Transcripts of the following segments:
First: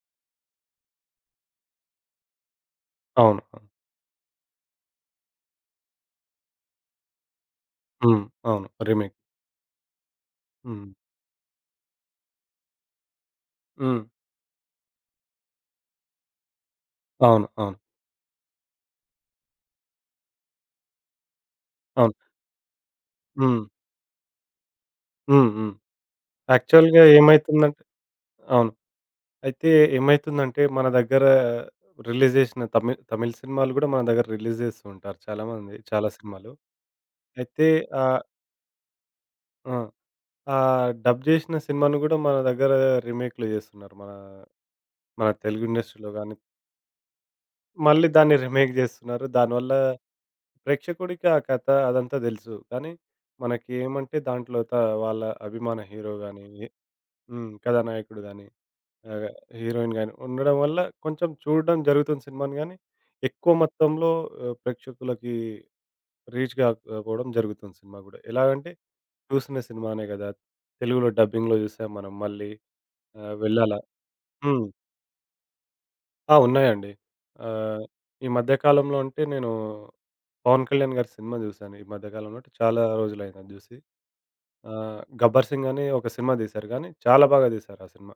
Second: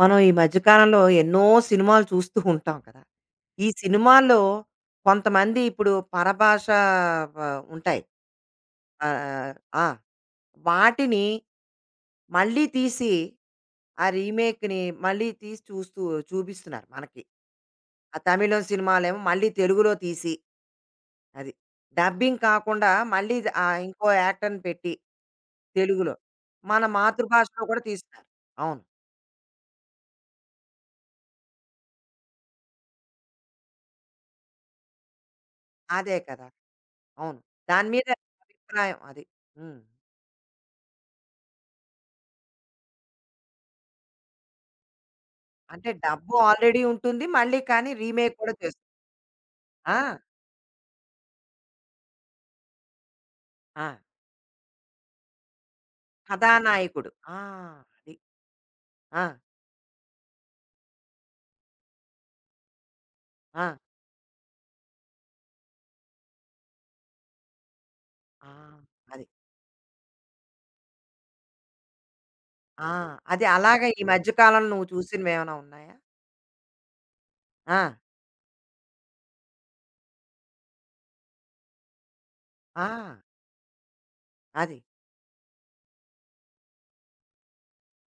మనం ఈ మధ్య కాలంలో ఎన్నో సినిమాలు చూస్తూ ఉంటాం కదా! అవును. ఈ అవును. సినిమాల్లో కొంతమంది ఇప్పుడు పరభాష వ ఉంటాయి. హ్మ్. అవును. రీమేక్. ఆహ్, ఆ! హ్మ్. వాటిని మళ్ళీ తీసి హ్మ్. ఆ రీమేక్‌ని మళ్ళీ తీసి చూస్తూ చూపిస్తున్నారు మనకి. అవును. అవును. ఆ తమిళం సినిమాలేమో మళ్ళీ తెలుగులో తీసి అది. అవును. డబ్బింగ్ కాకుండా మళ్ళీ ద హ్మ్. ఇంకో యాక్టర్‌ని పెట్టి హ్మ్. హ్మ్. తెలుగులో. మన యాక్చువల్‌గా మాతృభాషలో కూడా ఏమైతుందంటే తీస్తున్నారు. అవును. అవును. అయితే ఏమైతుందంటే మన దగ్గర రిలీజ్ జేసిన తమిళ్ సినిమాలు గూడా మన దగ్గర రిలీజ్ జేస్తూ ఉంటారు చాలామంది. చాలా అదే కదా! సినిమాలు. అవును. అయితే దాని మీద ఆహ్, అభిప్రాయం అది. ఆ! హ్మ్. ఆ డబ్ జేసిన సినిమాను గూడా మన దగ్గర రీమేక్‌లు జేస్తున్నారు. మన మన తెలుగు అంటే ఇండస్ట్రీలో డబ్బు గాని ఆల్రెడీ ఉంటుంది. మళ్ళీ కానీ మళ్ళీ దాన్ని రీమేక్ కూడా రీమేక్ చేస్తారు. జేస్తున్నారు. దానివల్ల ఆ! ప్రేక్షకుడికి ఆ కథ అదంతా దెలుసు. కానీ మనకి ఆ! ఏమంటే దాంట్లో త వాళ్ళ అభిమాన హీరో గాని కథానాయకుడు. ఆ! హ్మ్. అది. కథానాయకుడు గాని ఆ! ఆహ్, హీరోయిన్ గాని ఉండడం వల్ల కొంచెం చూడడం జరుగుతుంది సినిమాని గానీ, ఎక్కువ ఆ! మొత్తంలో ప్రేక్షకులకి రీచ్ గాకపోవడం జరుగుతుంది సినిమా గూడా. ఆ! ఎలాగంటే అది. చూసిన సినిమానే గదా! తెలుగులో డబ్బింగ్‌లో జూసాం మనం మళ్ళీ ఆ! అది వెళ్ళాలా? అలాగా ఈ మధ్య హ్మ్. కాలంలో నువ్వు చూసినవేమైనా ఉన్నాయా? ఆ! ఉన్నాయండి. ఆ! ఆహ్, ఈ మధ్య కాలంలో అంటే నేను 'పవన్ కళ్యాణ్' గారి సినిమా చూశాను. ఈ మధ్య కాలంలో అంటే చాలా ఆ! రోజులైంది అది చూసి. అది. 'గబ్బర్ సింగ్' అని ఒక సినిమా తీశారు గానీ, చాలా బాగా తీశారు ఆ సినిమా.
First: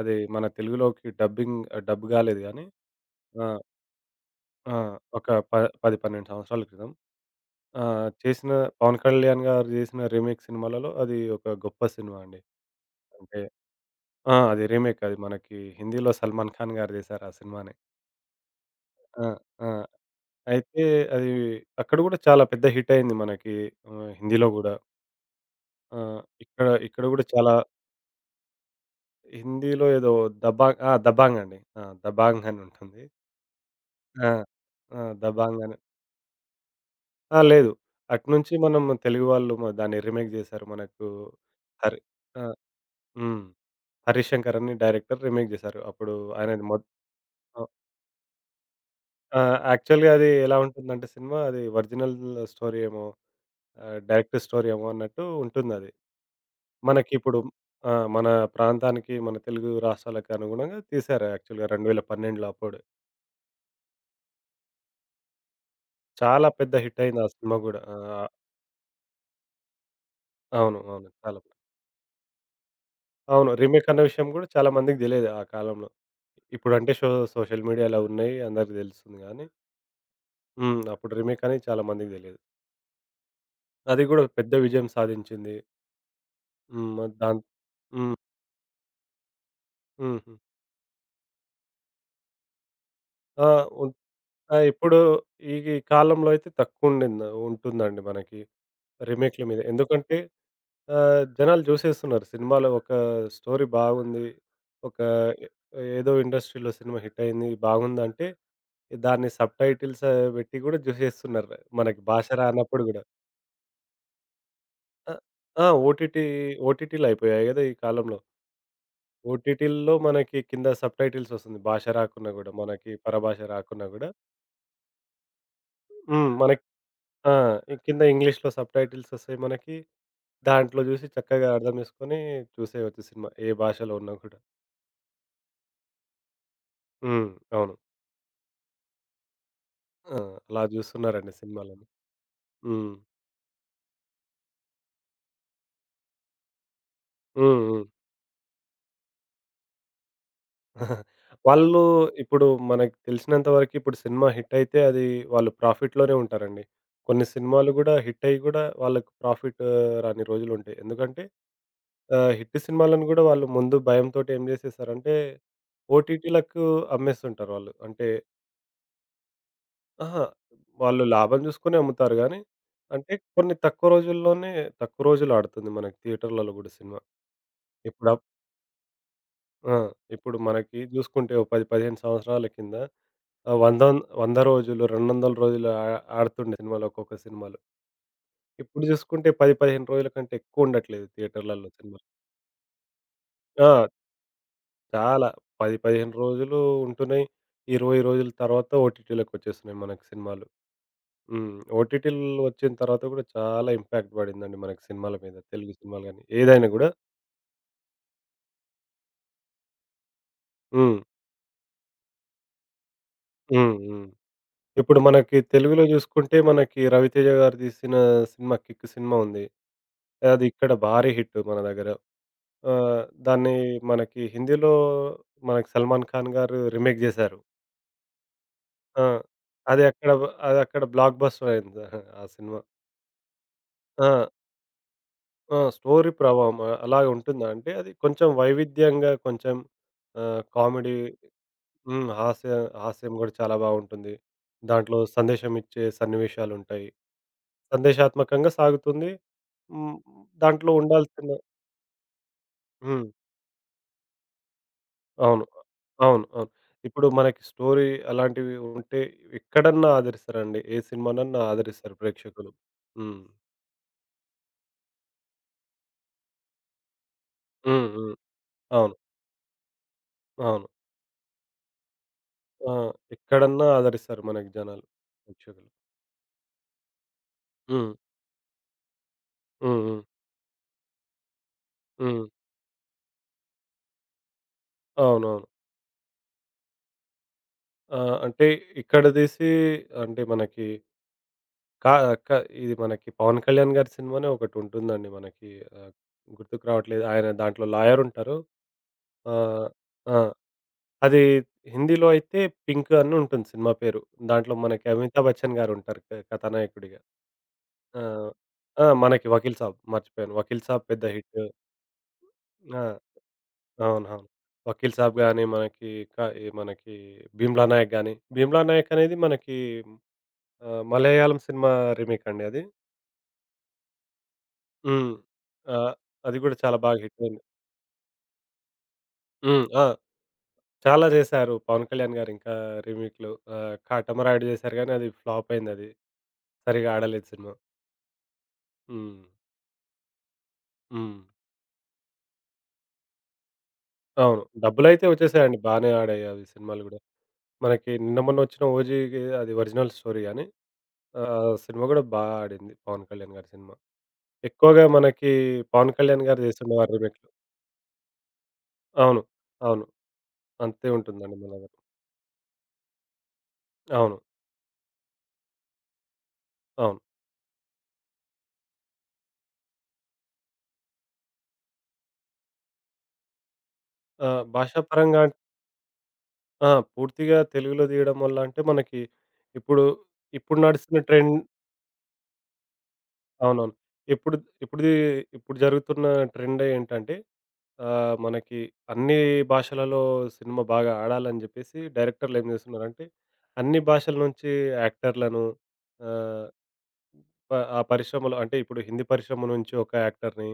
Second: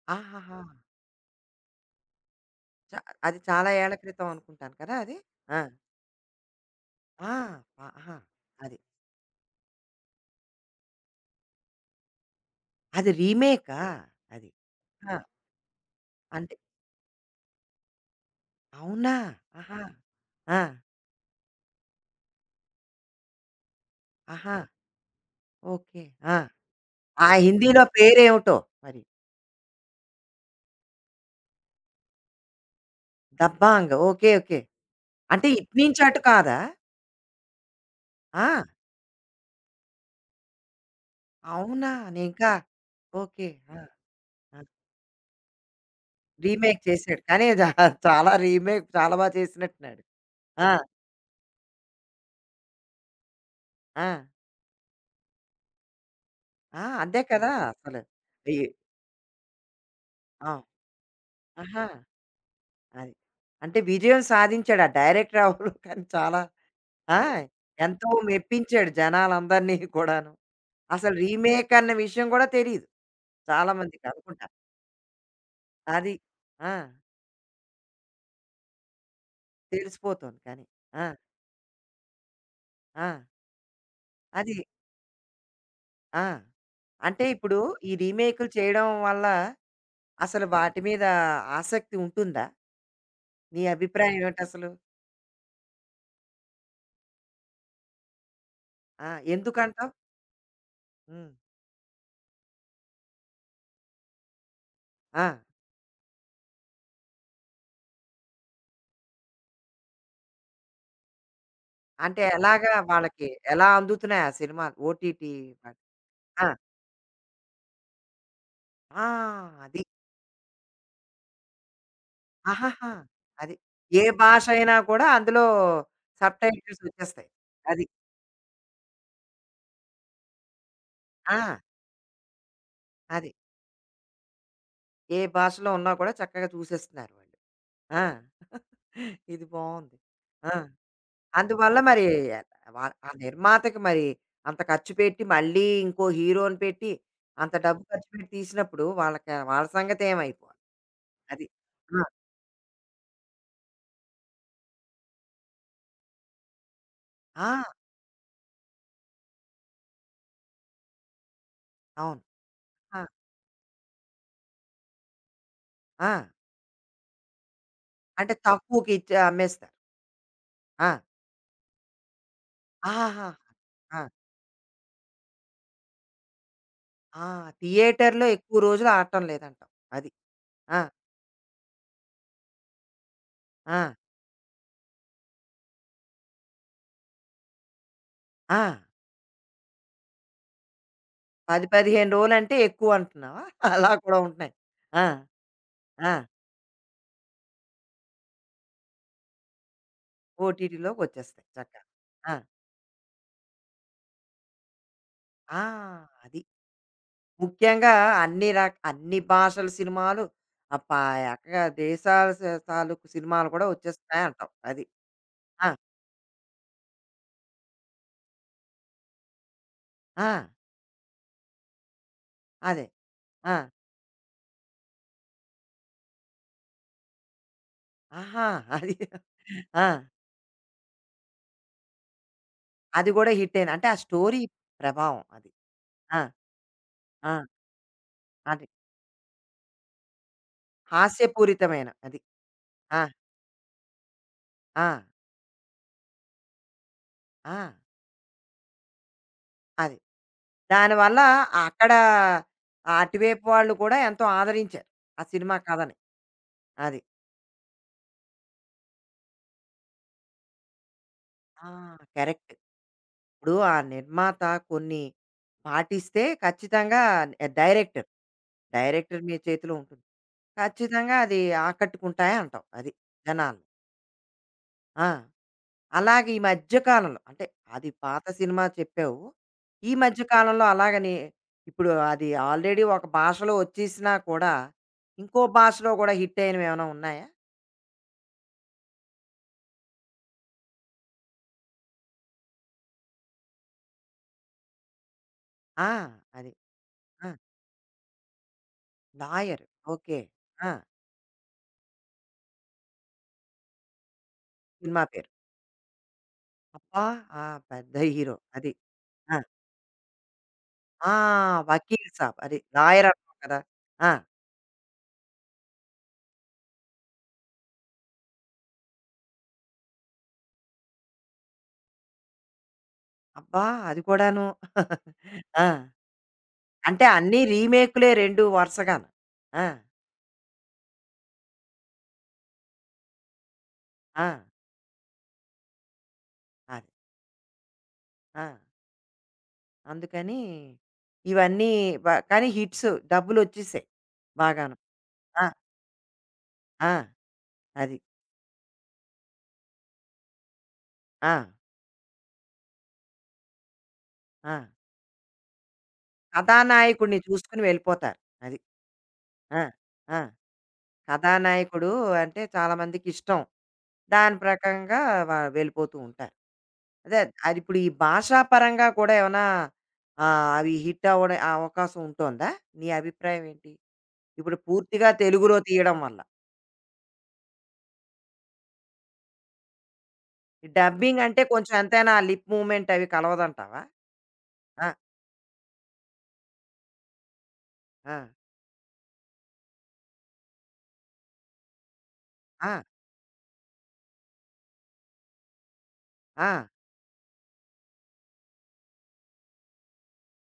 అది మన ఆహాహా! తెలుగులోకి డబ్బింగ్ డబ్ కాలేదు గానీ చ అది ఆ! చాలా ఏళ్ల క్రితం అనుకుంటాను ఆ! కదా! అది. ఒక ప ఆ! 10, 12 సంవత్సరాల క్రితం. ఆ! ఆ! ఆహా! చేసిన అది. 'పవన్ కళ్యాణ్' గారు చేసిన రీమేక్ సినిమాలలో అది ఒక గొప్ప సినిమా అండి. అది అంటే రీమేకా? ఆ! అది. అది రీమేక్. ఆ! అది మనకి హిందీలో 'సల్మాన్ అంటే ఖాన్' గారు తీశారు ఆ సినిమాని. అవునా? ఆ! ఆ! ఆహా! ఆ! అయితే అది అక్కడ గూడా చాలా పెద్ద హిట్ అయింది మనకి. హిందీలో ఆహా! గూడా. ఓకే. ఆ! ఇక్కడ ఇక్కడ గూడా ఆ చాలా హిందీలో పేరేమిటో మరి? హిందీలో ఏదో 'దబాంగ్'. ఆ! 'దబాంగ్' అండి. ఆ! 'దబాంగ్' అని ఉంటుంది. దబాంగ్. ఓకే. ఆ! ఓకే. ఆ! అంటే 'దబాంగ్' ఇటు అని నుంచి అటు కాదా? ఆ! లేదు. అటునుంచి ఆ! మనం తెలుగు వాళ్ళు మ దాన్ని రీమేక్ జేశారు. మనకు అవునా! హరి ఆ! నేనింకా హ్మ్. ఓకే. ఆ! ఆ! 'హరిశంకర్' అని డైరెక్టర్ రీమేక్ జేశారు. అప్పుడు ఆయనది రీమేక్ మొద్ చేసాడు. కానీ జా ఆహ్, చాలా రీమేక్ చాలా బా ఆ! చేసినట్టున్నాడు. యాక్చువల్‌గా అది ఎలా ఆ! ఉంటుందంటే, సినిమా అది ఒరిజినల్ స్టోరీ ఏమో ఆ! డైరెక్టర్ స్టోరీ ఏమో అన్నట్టు ఉంటుందది. ఆ! అంతే మనకిప్పుడు కదా! ఆ! అసలు. మన ఈ ప్రాంతానికి, మన తెలుగు రాష్ట్రాలకు ఆ! అనుగుణంగా తీశారు యాక్చువల్‌గా ఆహా! 2012లో అప్పుడు. అది. అంటే విజయం సాధించాడు ఆ డైరెక్టర్ ఎవరు కానీ చాలా చాలా పెద్ద హిట్ ఆ! అయింది ఆ సినిమా గూడా. ఆ! ఎంతో మెప్పించాడు జనాలందరినీ కూడాను. అవును. అవును. అసలు చాలా రీమేక్ అన్న విషయం కూడా తెలీదు. అవును. చాలా రీమేక్ అన్న మందికి విషయం అనుకుంటా. గూడా చాలా మందికి దెలియదు ఆ కాలంలో. అది. ఆ! ఇప్పుడంటే షో సోషల్ మీడియాలో ఉన్నాయి. అందరికి దెలుస్తుంది గానీ తెలిసిపోతుంది కానీ. హ్మ్. ఆ! అప్పుడు రీమేక్ అనేది చాలా మందికి దెలియదు. ఆ! అది గూడా పెద్ద అది. విజయం సాధించింది. ఆ! హ్మ్. అంటే దాన్ ఇప్పుడు ఈ హ్మ్. రీమేక్‌లు చేయడం వల్ల హుహు. అసలు వాటి మీద ఆసక్తి ఉంటుందా? ఆ! నీ అభిప్రాయం ఆ! ఏమిటసలు? ఇప్పుడు ఈ ఈ కాలంలో అయితే తక్కువుండింద ఉంటుందండి మనకి ఆ! రీమేక్‌ల మీద. ఎందుకంటావు? ఎందుకంటే హ్మ్. జనాలు జూసేస్తున్నారు. సినిమాలో ఒక స్టోరీ బాగుంది. ఒక ఆ! ఎ ఏదో ఇండస్ట్రీలో సినిమా హిట్టయింది బాగుందంటే, దాన్ని సబ్‌టైటిల్స్ బెట్టి గూడా జూసేస్తున్నారు. మనకి అంటే భాష ఎలాగా రానప్పుడు గూడా. వాళ్ళకి ఎలా అందుతున్నాయి ఆ సినిమాలు? ఆ! ఓటీటీ ఆ! వాట్ ఓటీటీ ఆ! ఓటీటీలయిపోయాయి గదా! ఈ కాలంలో. ఆ! అది. ఓటీటీల్లో మనకి కింద సబ్‌టైటిల్స్ ఒస్తుంది. భాష రాకున్నా గూడా. ఆహాహా! మనకి పరభాష అది. రాకున్నా ఏ గూడా. భాష అయినా కూడా అందులో హ్మ్. మనకి సబ్‌టైటిల్స్ వచ్చేస్తాయి. ఆ! ఈ అది. కింద ఇంగ్లీష్‌లో సబ్‌టైటిల్స్ ఒస్తాయి మనకి. దాంట్లో జూసి చక్కగా ఆ! అర్థం జేసుకొని చూసేయొచ్చు సినిమా. అది. ఏ భాషలో ఉన్నా కూడా. ఏ భాషలో ఉన్నా కూడా చక్కగా చూసేస్తున్నారు హ్మ్. వాళ్ళు. అవును. ఆ! ఇది బావుంది. ఆ! ఆ! అలా జూస్తున్నారండి అందువల్ల సినిమాలని. మరి వా హ్మ్. ఆ నిర్మాతకి మరి అంత ఖర్చు పెట్టి, మళ్ళీ ఇంకో హీరోని పెట్టి, అంత హ్మ్. డబ్బు హ్మ్. ఖర్చు పెట్టి తీసినప్పుడు వాళ్ళకి వాళ్ళ సంగతి ఏమైపోవాలి? అది. వాళ్ళు ఆ! ఇప్పుడు మనకు తెలిసినంత వరకు ఇప్పుడు సినిమా హిట్టయితే అది వాళ్ళు ప్రాఫిట్‌లోనే ఉంటారండి. కొన్ని ఆ! సినిమాలు గూడా హిట్టయ్యి గూడా వాళ్ళకి ప్రాఫిట్ రాని రోజులుంటాయి. ఎందుకంటే అవును. హిట్ ఆ! సినిమాలను గూడా వాళ్ళు ముందు భయంతోటి ఏం జేసేసారంటే ఆ! ఓటీటీలకు అమ్మేస్తుంటారు వాళ్ళు. అంటే అంటే తక్కువకిచ్చి అమ్మేస్తారు. అహా! ఆ! వాళ్ళు లాభం జూసుకునే అమ్ముతారు గానీ, అంటే ఆహాహా! కొన్ని తక్కువ ఆ! రోజుల్లోనే తక్కువ రోజులు ఆడుతుంది మనకి థియేటర్‌లలో గూడా సినిమా. ఆ! ఇప్పుడు థియేటర్‌లో అప్ ఎక్కువ రోజులు ఆడటం లేదంటావు. ఆ! అది. ఇప్పుడు మనకి ఆ! జూసుకుంటే ఓ 10, 15 సంవత్సరాల కింద ఆ! వందన్ 100 రోజులు, 200 రోజులు ఆ ఆడుతుండే సినిమాలు ఒక్కొక్క సినిమాలు. ఆ! ఇప్పుడు జూసుకుంటే 10, 15 రోజుల కంటే ఎక్కువుండట్లేదు 10, థియేటర్‌లలో సినిమాలు. 15 రోజులంటే ఎక్కువ అంటున్నావా? ఆ! అలా కూడా ఉంటున్నాయి. ఆ! చాలా 10, ఆ! 15 రోజులు ఉంటున్నయి. 20 రోజుల తర్వాత ఓటీటీలకొచ్చేస్తున్నాయి మనకి సినిమాలు. ఓటీటీలోకొచ్చేస్తాయి హ్మ్. చక్కగా. ఆ! ఓటీటీలు వచ్చిన తర్వాత గూడా చాలా ఇంపాక్ట్ పడిందండి మనకి సినిమాల మీద. ఆ! తెలుగు సినిమాలు గాని, అది. ఏదైనా గూడా. ముఖ్యంగా అన్ని రక అన్ని భాషల సినిమాలు, ఆ హ్మ్. పా ఏకంగా దేశాల స తాలూకు సినిమాలు కూడా హ్మ్. హ్మ్. వచ్చేస్తున్నాయంటావు. అది. ఇప్పుడు మనకి ఆ! తెలుగులో జూసుకుంటే మనకి 'రవితేజ' గారు తీసిన సినిమా 'కిక్' సినిమా ఉంది. ఆ! అది ఇక్కడ భారీ హిట్ మన దగ్గర. అదే. ఆహ్, దాన్ని ఆ! మనకి హిందీలో మనకి 'సల్మాన్ ఖాన్' గారు రీమేక్ జేశారు. ఆహా! అది. ఆ! అది ఆ! అక్కడ అది అక్కడ బ్లాక్ బస్టర్ అయింది ఆ సినిమా. అది కూడా హిట్టేన. అంటే ఆ ఆ! స్టోరీ ప్రభావం అది. ఆ! స్టోరీ ఆ! ప్రభావం అలాగా ఆ! ఉంటుందా అంటే అది కొంచెం అది. వైవిధ్యంగా కొంచెం కామెడీ హాస్యపూరితమైన హ్మ్. అది. హాస్య ఆ! హాస్యం గూడా చాలా బావుంటుంది. ఆ! దాంట్లో సందేశం ఇచ్చే సన్నివేశాలుంటాయి. ఆ! సందేశాత్మకంగా సాగుతుంది. హ్మ్. అది. దాంట్లో దానివల్ల ఉండాల్సిన అక్కడ ఆ హ్మ్. అటువైపు వాళ్ళు కూడా ఎంతో ఆదరించారు. ఆ అవును. సినిమా కథని. అవును. అవును. అది. ఇప్పుడు మనకి స్టోరీ అలాంటివి ఉంటే ఎక్కడన్నా ఆదరిస్తారండి. ఏ సినిమానన్నా ఆ! ఆదరిస్తారు ప్రేక్షకులు. కరెక్ట్. హ్మ్. ఇప్పుడు ఆ నిర్మాత కొన్ని పాటిస్తే ఖచ్చితంగా హ్మ్. డైరెక్టర్, హ్మ్. అవును. డైరెక్టర్ మీ చేతిలో ఉంటుంది. అవును. ఖచ్చితంగా అది ఆకట్టుకుంటాయి అంటావు. ఆ! అది జనాల్ని. ఎక్కడన్నా ఆదరిస్తారు మనకి జనాలు. ఆ! ప్రేక్షకులు. అలాగే ఈ మధ్య కాలంలో అంటే అది హ్మ్. పాత సినిమా చెప్పావు. హ్మ్. ఈ హ్మ్. మధ్య కాలంలో అలాగని ఇప్పుడు హ్మ్. అది ఆల్రెడీ ఒక భాషలో వచ్చేసినా కూడా ఇంకో అవునవును. భాషలో కూడా హిట్ అయినవి ఏమైనా ఉన్నాయా? ఆ! అంటే ఇక్కడ తీసి అంటే మనకి కా క ఇది మనకి 'పవన్ కళ్యాణ్' గారి సినిమానే ఒకటుంటుందండి మనకి ఆ! ఆహ్, అది. గుర్తుకు రావట్లేదు. ఆయన ఆ! దాంట్లో లాయర్ ఉంటారు. 'లాయర్' ఆహ్, ఆ! ఓకే. ఆ! అది హిందీలో అయితే 'పింక్' అని ఉంటుంది సినిమా పేరు. దాంట్లో మనకి సినిమా అమితాబ్ పేరు. బచ్చన్ గారు ఉంటారు క కథానాయకుడిగా. అబ్బా! ఆ! పెద్ద ఆ! హీరో అది. ఆ! మనకి ఆ! 'వకీల్ సాబ్' మర్చిపోయాను. 'వకీల్ సాబ్' పెద్ద ఆ! హిట్. వకీల్ సాబ్. అది ఆ! లాయర్ అంటాం కదా! ఆ! అవునవును. 'వకీల్ సాబ్' గాని మనకి క ఈ మనకి 'భీమ్లా నాయక్' గాని 'భీమ్లా నాయక్' అనేది మనకి మలయాళం సినిమా రీమేక్ అండి అది. అబ్బా! అది కూడాను. హ్మ్. ఆ! ఆహ్, అది గూడా చాలా బాగా అంటే అన్నీ హిట్టయింది. రీమేక్‌లే 2 వరుసగాను. ఆ! హ్మ్. ఆ! చాలా జేశారు 'పవన్ కళ్యాణ్' గారు ఇంకా రీమేక్‌లు. ఆ! 'కాటమరాయుడు' జేశారు గానీ అది ఫ్లాపయిందది. అది. సరిగ్గా ఆడలేదు సినిమా. ఆ! హ్మ్. అందుకని హ్మ్. ఇవన్నీ వ కానీ హిట్స్ డబ్బులొచ్చేసాయి అవును. బాగాను. డబ్బులైతే ఆ! ఒచ్చేసాయండి. బానే ఆడాయి అవి సినిమాలు ఆ! గూడా. మనకి అది. నిన్న మొన్న ఒచ్చిన 'ఓజీ'కి అది ఒరిజినల్ స్టోరీ గానీ ఆ! సినిమా గూడా బా ఆడింది 'పవన్ కళ్యాణ్' గారి సినిమా. ఆ! ఎక్కువగా మనకి 'పవన్ కళ్యాణ్' గారు జేస్తుండేవారు కథానాయకుడిని రీమేక్‌లు. చూసుకొని వెళ్ళిపోతారు. అది. అవును. ఆ! అవును. ఆ! అంతే ఉంటుందండి మన దగ్గర. కథానాయకుడు అంటే చాలా మందికి ఇష్టం. అవును. దాని ప్రకంగా వ వెళ్ళిపోతూ ఉంటారు. అవును. అదే అది ఇప్పుడు ఈ భాషాపరంగా కూడా ఏమన్నా అవి హిట్ అవ్వడం ఆ అవకాశం ఉంటోందా? నీ అభిప్రాయం ఏంటి? ఇప్పుడు పూర్తిగా భాషాపరంగా తెలుగులో తీయడం వల్ల. ఆ! పూర్తిగా తెలుగులో తీయడం వల్ల అంటే మనకి ఇప్పుడు, ఇప్పుడు ఈ నడుస్తున్న ఆ! డబ్బింగ్ ట్రెండ్ అంటే కొంచెం ఎంతైనా లిప్ మూవ్‌మెంట్ అవి అవునవును. కలవదంటావా? ఇప్పుడు ఆ! ఇప్పుడుది ఇప్పుడు జరుగుతున్న ట్రెండ్ ఏంటంటే ఆ! మనకి అన్ని భాషలలో సినిమా బాగా ఆడాలని జెప్పేసి డైరెక్టర్లు ఏం ఆ! జేస్తున్నారంటే, అన్ని భాషల నుంచి యాక్టర్‌లను ఆహ్, ఆ! ప ఆ పరిశ్రమలో అంటే ఇప్పుడు హిందీ పరిశ్రమ నుంచి ఒక యాక్టర్‌ని,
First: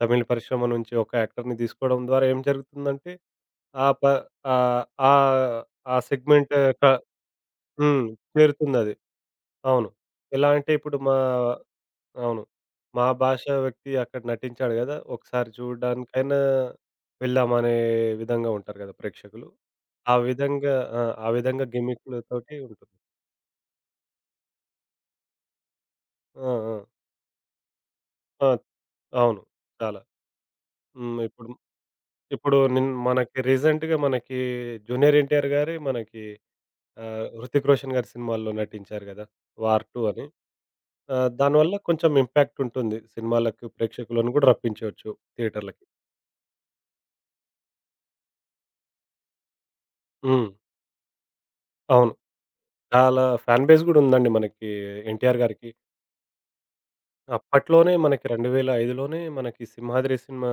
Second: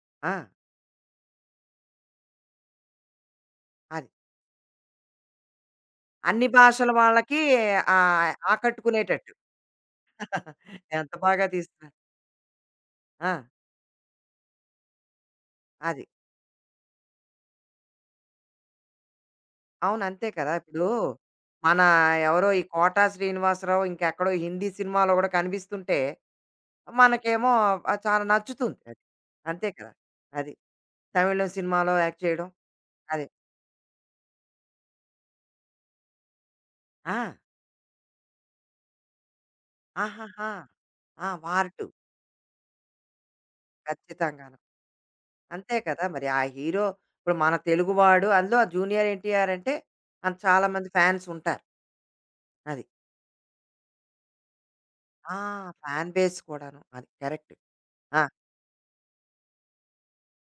తమిళ్ ఆ! పరిశ్రమ నుంచి ఒక యాక్టర్‌ని తీసుకోవడం ద్వారా ఏం జరుగుతుందంటే, ఆ ప అది. ఆహ్, ఆ ఆ అన్ని సెగ్మెంట్ క భాషల వాళ్ళకి హ్మ్. చేరుతుందది. ఆకట్టుకునేటట్టు. అవును. ఎలా అంటే ఇప్పుడు ఎంత మా బాగా తీస్తున్నారు. అవును. మా ఆ! భాష వ్యక్తి అక్కడ నటించాడు గదా! ఒకసారి అది. చూడడానికైనా వెళ్దామనే విధంగా ఉంటారు గదా! ప్రేక్షకులు. అవును. ఆ అంతే కదా! విధంగా ఇప్పుడు ఆ! ఆ విధంగా మన ఎవరో గిమ్మిక్కులతోటి ఈ ఉంటుంది. 'కోటా శ్రీనివాసరావు' ఇంకెక్కడో హిందీ సినిమాలో గూడా కనిపిస్తుంటే, ఆ! ఆ! మనకేమో చాలా ఆ! నచ్చుతుంది అది. అవును. అంతే కదా! చాలా. అది. హ్మ్. ఇప్పుడు తమిళం సినిమాలో యాక్ట్ చేయడం. ఇప్పుడు నిన్ అదే. మనకి రీసెంట్‌గా మనకి 'జూనియర్ ఎన్టీఆర్' గారి మనకి ఆ! 'హృతిక్ రోషన్' గారి సినిమాల్లో నటించారు గదా! 'వార్ 2' అని. ఆహాహా! ఆ! 'వార్ దానివల్ల 2' కొంచెం ఇంపాక్ట్ ఉంటుంది. సినిమాలకు ప్రేక్షకులను గూడా ఖచ్చితంగాను. రప్పించవచ్చు అంతే థియేటర్‌లకి. కదా! మరి ఆ హీరో ఇప్పుడు మన తెలుగువాడు అందులో జూనియర్ ఎన్టీఆర్ అంటే హ్మ్. చాలా మంది ఫ్యాన్స్ ఉంటారు. అవును. అది. చాలా ఫ్యాన్ బేస్ గూడా ఉందండి మనకి ఆ! 'ఎన్టీఆర్' గారికి. ఫ్యాన్ బేస్ కూడాను. అది కరెక్ట్. అప్పట్లోనే ఆ! మనకి 2005లోనే మనకి 'సింహాద్రి' సినిమా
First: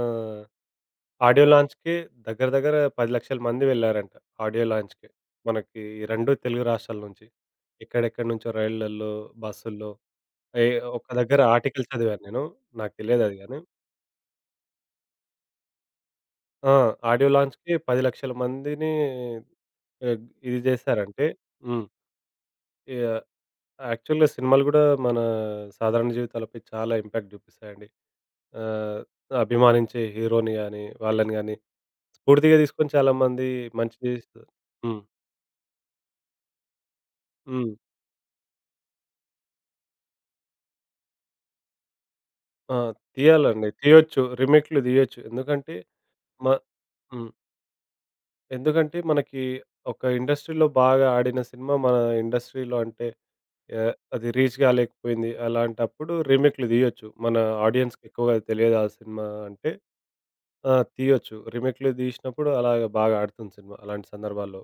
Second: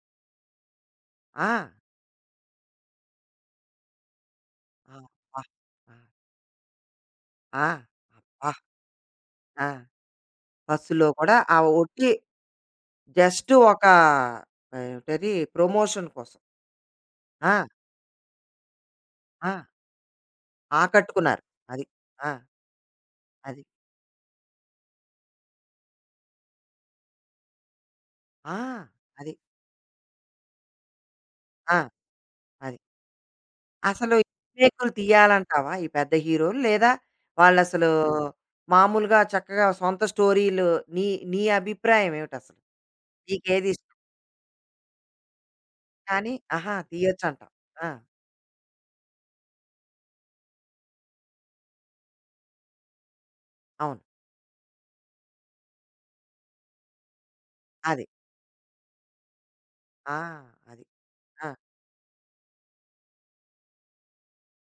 ఆడియో ఆ! లాంచ్‌కే దగ్గర దగ్గర 10,00,000 మంది వెళ్లారంట ఆడియో ఆ! లాంచ్‌కే. అబ్బా! మనకి ఆ! 2 తెలుగు రాష్ట్రాల నుంచి. ఆ! ఎక్కడెక్కడి నుంచో అబ్బా! రైళ్ళల్లో, ఆ! బస్సుల్లో ఏ బస్సులో ఒక్క కూడా దగ్గర ఆ ఆర్టికల్ ఒట్టి చదివాను నేను. నాకు తెలియదది జస్ట్ గాని ఒక ఏమిటది ప్రమోషన్ కోసం. ఆ! ఆడియో ఆ! లాంచ్‌కి 10,00,000 మందిని ఆ! ఆహ్, ఇది జేశారంటే ఆకట్టుకున్నారు. అది. హ్మ్. ఆ! యాహ్! అది. యాక్చువల్‌గా సినిమాలు గూడా మన సాధారణ జీవితాలపై చాలా ఇంపాక్ట్ జూపిస్తాయండి. ఆ! ఆహ్, అది. అభిమానించే హీరోని గాని, వాళ్ళని గాని ఆ! స్ఫూర్తిగా అది. తీసుకొని చాలామంది మంచి అసలు ఈ జేస్తారు. రీమేకులు హ్మ్. తీయాలంటావా ఈ పెద్ద హీరోలు? లేదా హ్మ్. వాళ్ళసలు మామూలుగా చక్కగా సొంత స్టోరీలు నీ నీ అభిప్రాయం ఏమిటసలు? ఆ! నీకేది తీయాలండి. ఇష్టం? తీయొచ్చు. రీమేక్‌లు దీయొచ్చు. ఎందుకంటే కానీ మ ఆహా! హ్మ్. తీయొచ్చంటావు. ఆ! ఎందుకంటే మనకి ఒక ఇండస్ట్రీ‌లో బాగా ఆడిన సినిమా మన ఇండస్ట్రీ‌లో అంటే యాహ్! అవును. అది రీచ్ గాలేకపోయింది. అలాంటప్పుడు రీమేక్‌లు తీయొచ్చు. మన ఆడియన్స్‌కి అది. ఎక్కువగా తెలియదు ఆ సినిమా అంటే ఆ! ఆ! అది. తీయొచ్చు. ఆ! రీమేక్‌లు తీసినప్పుడు అలాగా బాగా ఆడుతుంది సినిమా అలాంటి సందర్భాల్లో.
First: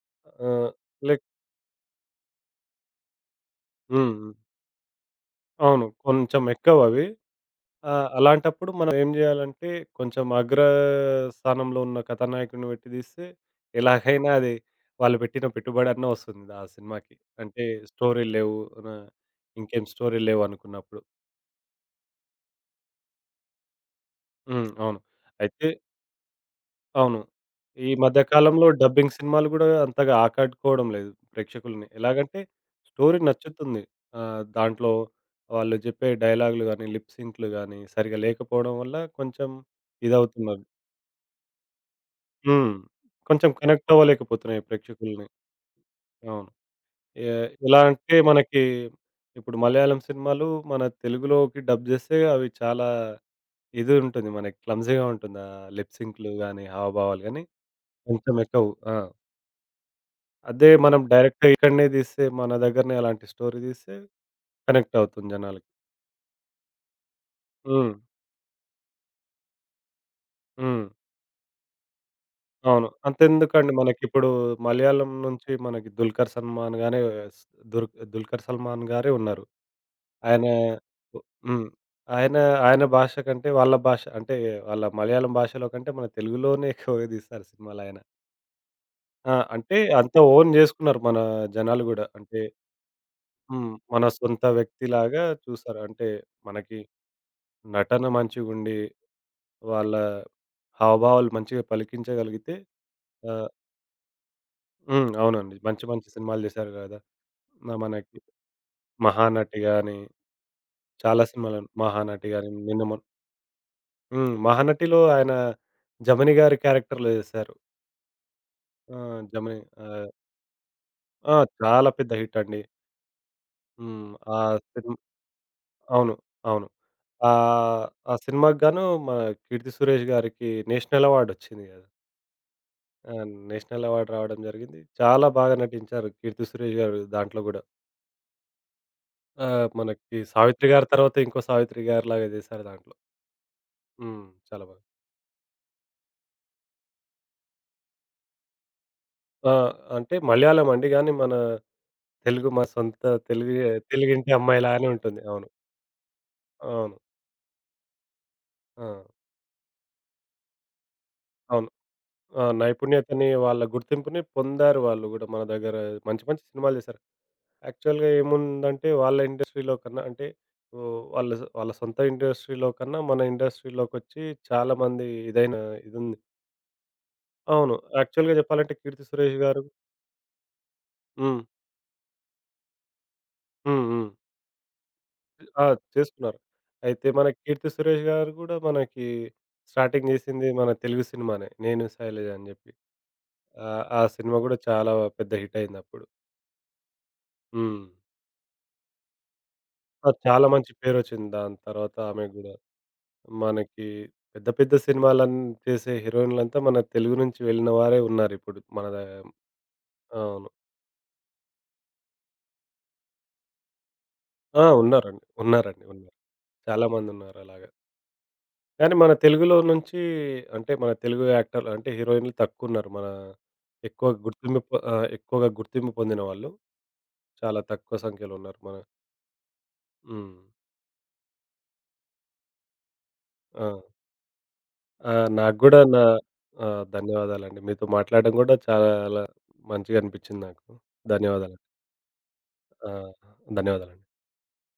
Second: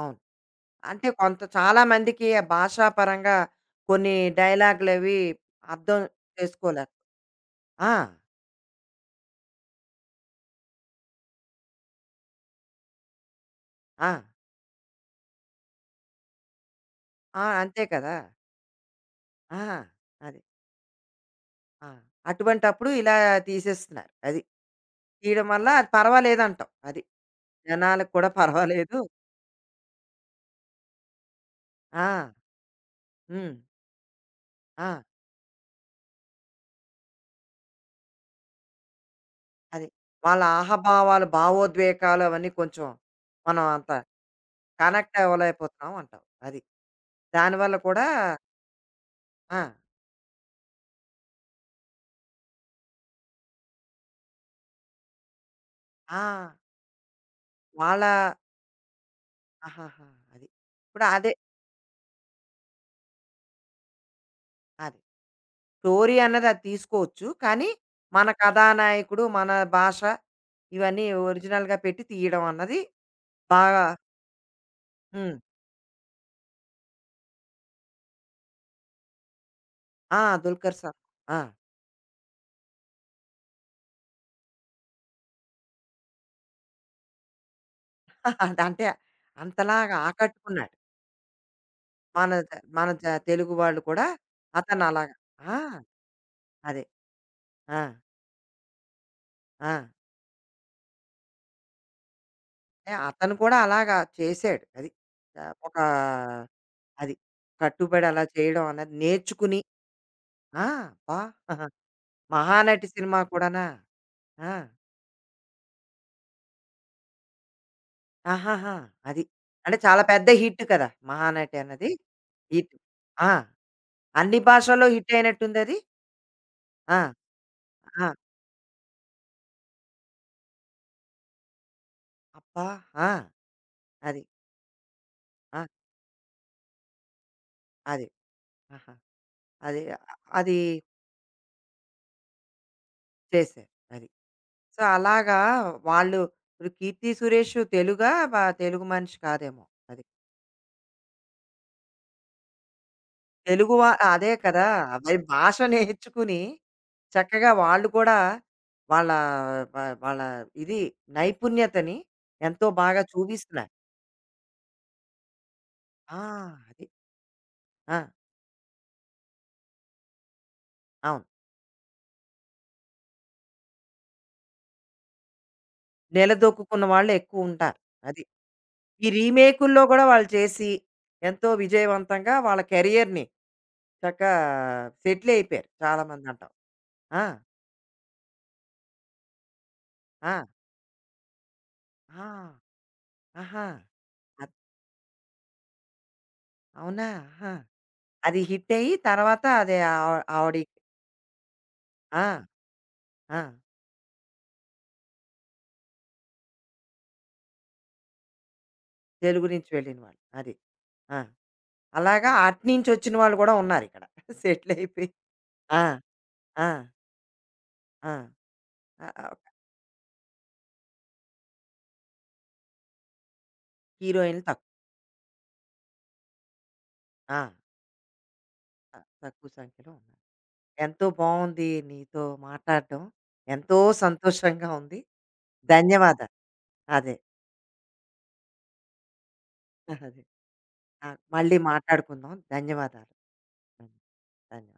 అవును. ఆహ్, అంటే లైక్ కొంత చాలా మందికి ఆ భాషాపరంగా కొన్ని హ్మ్. హ్మ్. డైలాగులవి అవును. అర్థం కొంచెం చేసుకోలేరు. ఎక్కువవి. ఆ! ఆ! అలాంటప్పుడు మనం ఏం జేయాలంటే కొంచెం అగ్ర స్థానంలో ఉన్న కథానాయకుడిని పెట్టి తీస్తే ఆ! ఎలాగైనా అది వాళ్ళు పెట్టిన పెట్టుబడన్నా వస్తుంది ఆ సినిమాకి. ఆ! అంటే అంతే కదా! స్టోరీలు లేవు. ఆహ్, ఆ! ఇంకేం స్టోరీలు అది. లేవు అనుకున్నప్పుడు. ఆ! అటువంటప్పుడు ఇలా తీసేస్తున్నారు. అది. హ్మ్. అవును. తీయడం అయితే వల్ల అది పర్వాలేదంటావు. అది. అవును. ఈ జనాలకు మధ్య కూడా కాలంలో పర్వాలేదు. డబ్బింగ్ సినిమాలు గూడా అంతగా ఆకట్టుకోవడం లేదు ప్రేక్షకుల్ని. ఆ! ఎలాగంటే స్టోరీ హ్మ్. నచ్చుతుంది. దాంట్లో ఆ! వాళ్ళు జెప్పే డైలాగులు గానీ, లిప్ సింక్‌లు గానీ సరిగ్గా లేకపోవడం వల్ల కొంచెం అది. వాళ్ళ ఇదవుతున్నారు. ఆహభావాలు, భావోద్వేగాలు అవన్నీ హ్మ్. కొంచెం కొంచెం మనం అంత కనెక్ట్ అవ్వలేకపోతున్నాయి కనెక్ట్ ప్రేక్షకుల్ని. అవ్వలేకపోతున్నాం అంటావు. అవును. అది. ఎ దానివల్ల ఎలా కూడా అంటే మనకి ఇప్పుడు ఆ! మలయాళం సినిమాలు మన తెలుగులోకి డబ్ జేస్తే అవి చాలా ఇది ఉంటుంది. మనకి క్లమ్జీగా ఉంటుంది. ఆ లిప్ సింక్‌లు ఆ! గానీ, హావభావాలు గానీ వాళ్ళ కొంచెం ఎక్కవు. ఆ! ఆహాహా! అది. అదే మనం ఇప్పుడు అదే. డైరెక్ట్‌గా ఇక్కడనే తీస్తే, మన దగ్గరనే అలాంటి స్టోరీ తీస్తే అది. కనెక్ట్ అవుతుంది జనాలకి. స్టోరీ అన్నది అది తీసుకోవచ్చు. కానీ, హ్మ్. మన కథానాయకుడు, మన భాష హ్మ్. ఇవన్నీ ఒరిజినల్‌గా పెట్టి తీయడం అన్నది అవును. అంతెందుకండి బాగా మనకిప్పుడు మలయాళం హ్మ్. నుంచి మనకి 'దుల్కర్ సల్మాన్' గానే స్ దుర్ 'దుల్కర్ సల్మాన్' గారే ఉన్నారు. ఆ! ఆయన 'దుల్కర్ సల్మాన్' ఆ! హ్మ్. ఆయన ఆయన భాష కంటే వాళ్ళ భాష అంటే వాళ్ళ మలయాళం భాషలో కంటే మన తెలుగులోనే ఎక్కువగా తీస్తారు సినిమాలయన. అంటే ఆ! అంటే అంతలాగా అంతా ఓన్ ఆకట్టుకున్నాడు. చేసుకున్నారు మన జనాలు గూడా. మన అంటే త మన జ తెలుగు హ్మ్. వాళ్ళు మన కూడా సొంత అతను అలాగా వ్యక్తిలాగా ఆ! చూసారు. అంటే మనకి అదే. ఆ! నటన మంచిగుండి ఆ! వాళ్ళ హావభావాలు మంచిగా పలికించగలిగితే అంటే అతను ఆహ్, కూడా అలాగా చేసాడు. అది. హ్మ్. అవునండి. ఒక మంచి మంచి సినిమాలు చేశారు గదా! అది. న కట్టుబడి మనకి అలా చేయడం అన్నది నేర్చుకుని 'మహానటి' గాని, ఆ! చాలా సినిమాలు అబ్బా! 'మహానటి' గాని నిన్న మహానటి మొన్ సినిమా కూడానా? హ్మ్. ఆ! 'మహానటి'లో ఆయన జమినీ గారి క్యారెక్టర్‌లో చేశారు. ఆహాహా! ఆ! అది. జమినీ అంటే చాలా ఆహ్, పెద్ద హిట్ కదా! ఆ! మహానటి అన్నది. చాలా పెద్ద హిట్ అండి. హిట్. ఆ! హ్మ్. ఆ అన్ని భాషల్లో సినిమా హిట్ అయినట్టుందది? అవును. అవును. ఆ! ఆహ్, ఆ! ఆ సినిమాకి గాను మన 'కీర్తి సురేష్' గారికి నేషనల్ అవార్డ్ వచ్చింది గదా! అబ్బా! ఆ! ఆ! నేషనల్ అవార్డ్ అది. రావడం జరిగింది. చాలా బాగా ఆ! నటించారు 'కీర్తి సురేష్' గారు దాంట్లో గూడా. అది. ఆహా! అది. మనకి అది 'సావిత్రి' గారి తర్వాత ఇంకో 'సావిత్రి' గారిలాగా చేశారు దాంట్లో. చేశారు. అది. హ్మ్. చాలా సో, బాగా. అలాగా వాళ్ళు ఇప్పుడు 'కీర్తి సురేష్' తెలుగా? బ తెలుగు మనిషి ఆ! కాదేమో. అది. అంటే మలయాళం అండి. గానీ మన తెలుగు మా సొంత తెలుగు తెలుగు వా అదే తెలుగింటి కదా! అమ్మాయిలానే మరి ఉంటుంది. అవును. భాష నేర్చుకుని అవును. చక్కగా వాళ్ళు కూడా ఆ! వాళ్ళ వా వాళ్ళ ఇది అవును. నైపుణ్యతని ఆ! ఎంతో బాగా నైపుణ్యతని వాళ్ళ చూపిస్తున్నారు. గుర్తింపుని పొందారు వాళ్ళు గూడా. మన దగ్గర ఆ! మంచి మంచి సినిమాలు అది. చేశారు. ఆ! యాక్చువల్‌గా ఏముందంటే వాళ్ళ ఇండస్ట్రీ‌లో కన్నా అంటే అవును. వాళ్ళ సొంత ఇండస్ట్రీ‌లో కన్నా మన ఇండస్ట్రీ‌లోకొచ్చి చాలామంది ఇదైన ఇదుంది. నిలదొక్కుకున్న వాళ్ళు అవును. ఎక్కువుంటారు. అది. యాక్చువల్‌గా చెప్పాలంటే 'కీర్తి ఈ సురేష్' గారు రీమేకుల్లో గూడా వాళ్ళు చేసి హ్మ్. ఎంతో విజయవంతంగా వాళ్ళ కెరియర్‌ని హ్మ్. హ్మ్. చక్కా సెటిల్ ఆ! అయిపోయారు చేస్తున్నారు. చాలామందంటావు. అయితే ఆ! మన 'కీర్తి సురేష్' గారు గూడా మనకి స్టార్టింగ్ ఆ! జేసింది మన తెలుగు సినిమానే 'నేను ఆ! శైలజ' అని జెప్పి. ఆహా! ఆ సినిమా అద్ గూడా చాలా పెద్ద హిట్ అయిందప్పుడు. అవునా! ఆహా! హ్మ్. అది హిట్ అయ్యి తర్వాత అది ఆవ ఆ! చాలా ఆవిడ మంచి పేరొచ్చింది దాని తర్వాత ఆమెకు ఆ! గూడా. ఆ! మనకి పెద్ద పెద్ద సినిమాలన్ చేసే హీరోయిన్‌లంతా మన తెలుగు నుంచి వెళ్ళిన వారే ఉన్నారిప్పుడు. మన దా తెలుగు నుంచి వెళ్ళిన వాళ్ళు. అవును. అది. ఆ! అలాగా అటునుంచొచ్చిన వాళ్ళు కూడా ఉన్నారిక్కడ. ఆ! సెటిల్ అయిపోయి. ఉన్నారండి. ఆ! ఉన్నారండి. ఉన్నారు. ఆ! చాలా మందున్నారు అలాగా. ఆ! కానీ ఆ! మన తెలుగులో నుంచి అంటే మన తెలుగు యాక్టర్లు అంటే హీరోయిన్‌లు తక్కువున్నారు. మన ఎక్కువ హీరోయిన్‌లు గుర్తింపు తక్కువ. పొ ఎక్కువగా గుర్తింపు పొందిన వాళ్ళు ఆ! చాలా తక్కువ సంఖ్యలో ఉన్నారు. మన ఆ! తక్కువ సంఖ్యలో ఉన్నారు. హ్మ్. ఎంతో బావుంది నీతో మాట్లాడడం. ఆ! ఎంతో సంతోషంగా ఉంది. ఆ! నాకు గూడా నా ధన్యవాదాలు. ఆ! అదే. ధన్యవాదాలండి. మీతో మాట్లాడడం గూడా చాలా మంచిగా అదే. అనిపించింది నాకు. ఆ! మళ్ళీ ధన్యవాదాలు. మాట్లాడుకుందాం. ఆ! ధన్యవాదాలు. ధన్య ధన్యవాదాలండి. ధన్యవాదాలు.